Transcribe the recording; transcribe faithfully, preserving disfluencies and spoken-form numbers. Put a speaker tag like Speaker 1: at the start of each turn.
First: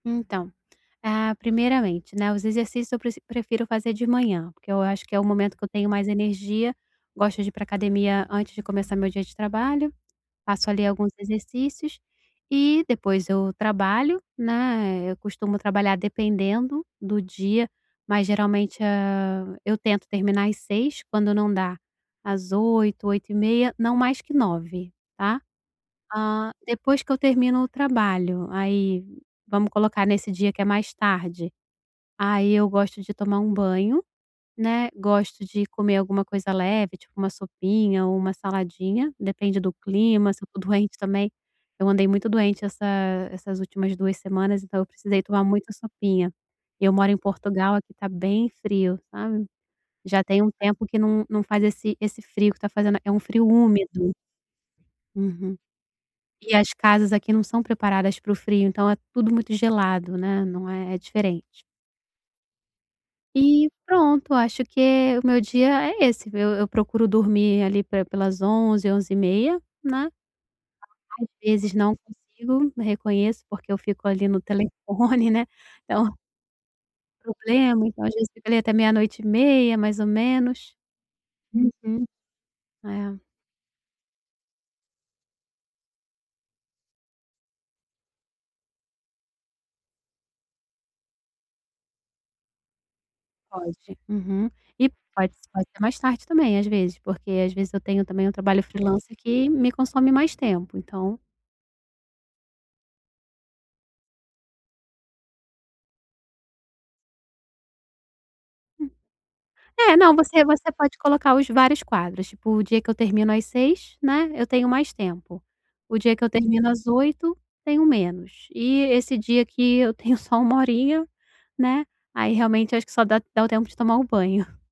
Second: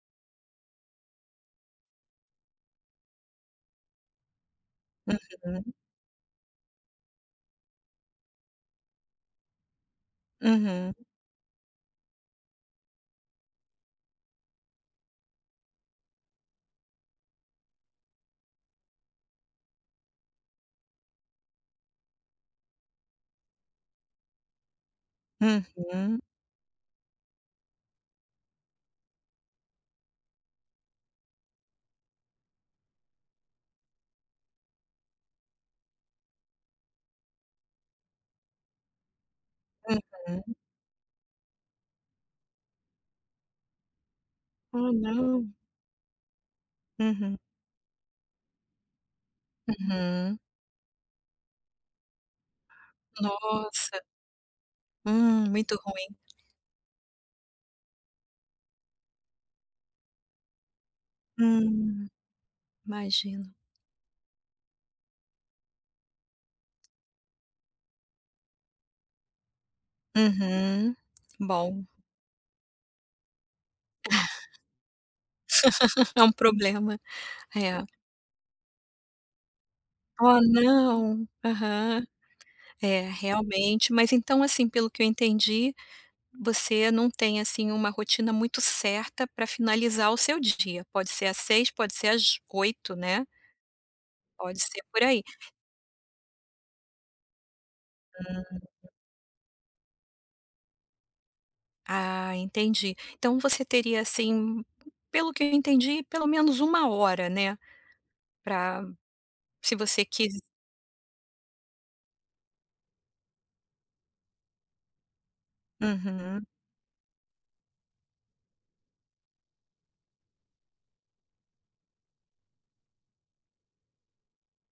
Speaker 1: Então, ah, primeiramente, né, os exercícios eu preci prefiro fazer de manhã porque eu acho que é o momento que eu
Speaker 2: Uhum.
Speaker 1: tenho mais energia. Gosto de ir pra academia antes de começar meu dia de trabalho, faço, ali,
Speaker 2: Uhum.
Speaker 1: alguns exercícios, e depois eu trabalho, né, eu costumo trabalhar dependendo, do dia, mas geralmente, hã, eu tento terminar às seis, quando não dá, às oito oito e meia, não mais que nove tá.
Speaker 2: Uhum.
Speaker 1: Hã, depois que eu termino o trabalho, aí, vamos colocar nesse dia que é mais tarde, aí, eu gosto de tomar um banho, né, gosto de comer alguma coisa leve tipo uma sopinha ou uma saladinha, depende do clima, se
Speaker 2: Uhum.
Speaker 1: eu tô doente também, eu andei muito doente essa essas últimas duas semanas, então, eu
Speaker 2: Ah,
Speaker 1: precisei tomar
Speaker 2: não!
Speaker 1: muita sopinha. E eu moro em
Speaker 2: Uhum.
Speaker 1: Portugal, aqui, tá bem frio sabe? Já
Speaker 2: Uhum.
Speaker 1: tem um tempo que não não faz esse esse frio que tá fazendo. É um frio
Speaker 2: Nossa.
Speaker 1: úmido.
Speaker 2: Hum.
Speaker 1: Uhum.
Speaker 2: Muito ruim.
Speaker 1: E as casas aqui não são preparadas para o frio, então, é tudo muito gelado, né, não é é diferente.
Speaker 2: Hum, imagino,
Speaker 1: E, pronto, acho que é, o meu dia é esse, eu eu procuro dormir, ali, pe pelas onze, onze e meia, né,
Speaker 2: Uhum.
Speaker 1: às vezes
Speaker 2: Bom.
Speaker 1: não consigo, reconheço, porque eu fico ali no telefone né, então
Speaker 2: É um problema, É.
Speaker 1: problema, então, às vezes, até meia noite e meia mais ou
Speaker 2: Oh
Speaker 1: menos.
Speaker 2: não, aham.
Speaker 1: Uhum.
Speaker 2: É
Speaker 1: É.
Speaker 2: realmente, mas, então, assim, pelo que eu entendi, você não tem assim uma rotina muito certa pra finalizar o seu dia, pode ser às seis, pode ser às oito, né?
Speaker 1: Pode, uhum.
Speaker 2: Pode ser
Speaker 1: E
Speaker 2: por aí.
Speaker 1: pode, pode ser fazer mais tarde também, às vezes. Porque, às vezes eu tenho também um
Speaker 2: Hum.
Speaker 1: trabalho freelancer que me consome mais tempo, então
Speaker 2: Ah, entendi. Então, você teria, assim, p pelo que eu entendi pelo menos uma hora, né? Pra,
Speaker 1: Hum.
Speaker 2: se
Speaker 1: É
Speaker 2: você
Speaker 1: não,
Speaker 2: quis
Speaker 1: você você pode colocar os vários quadros, tipo, o dia que eu termino às seis, né, eu tenho mais tempo, o dia que eu
Speaker 2: Uhum.
Speaker 1: termino às oito tenho menos, e esse dia que eu tenho só uma horinha, né, aí, realmente acho que só dá dá o tempo de tomar o banho.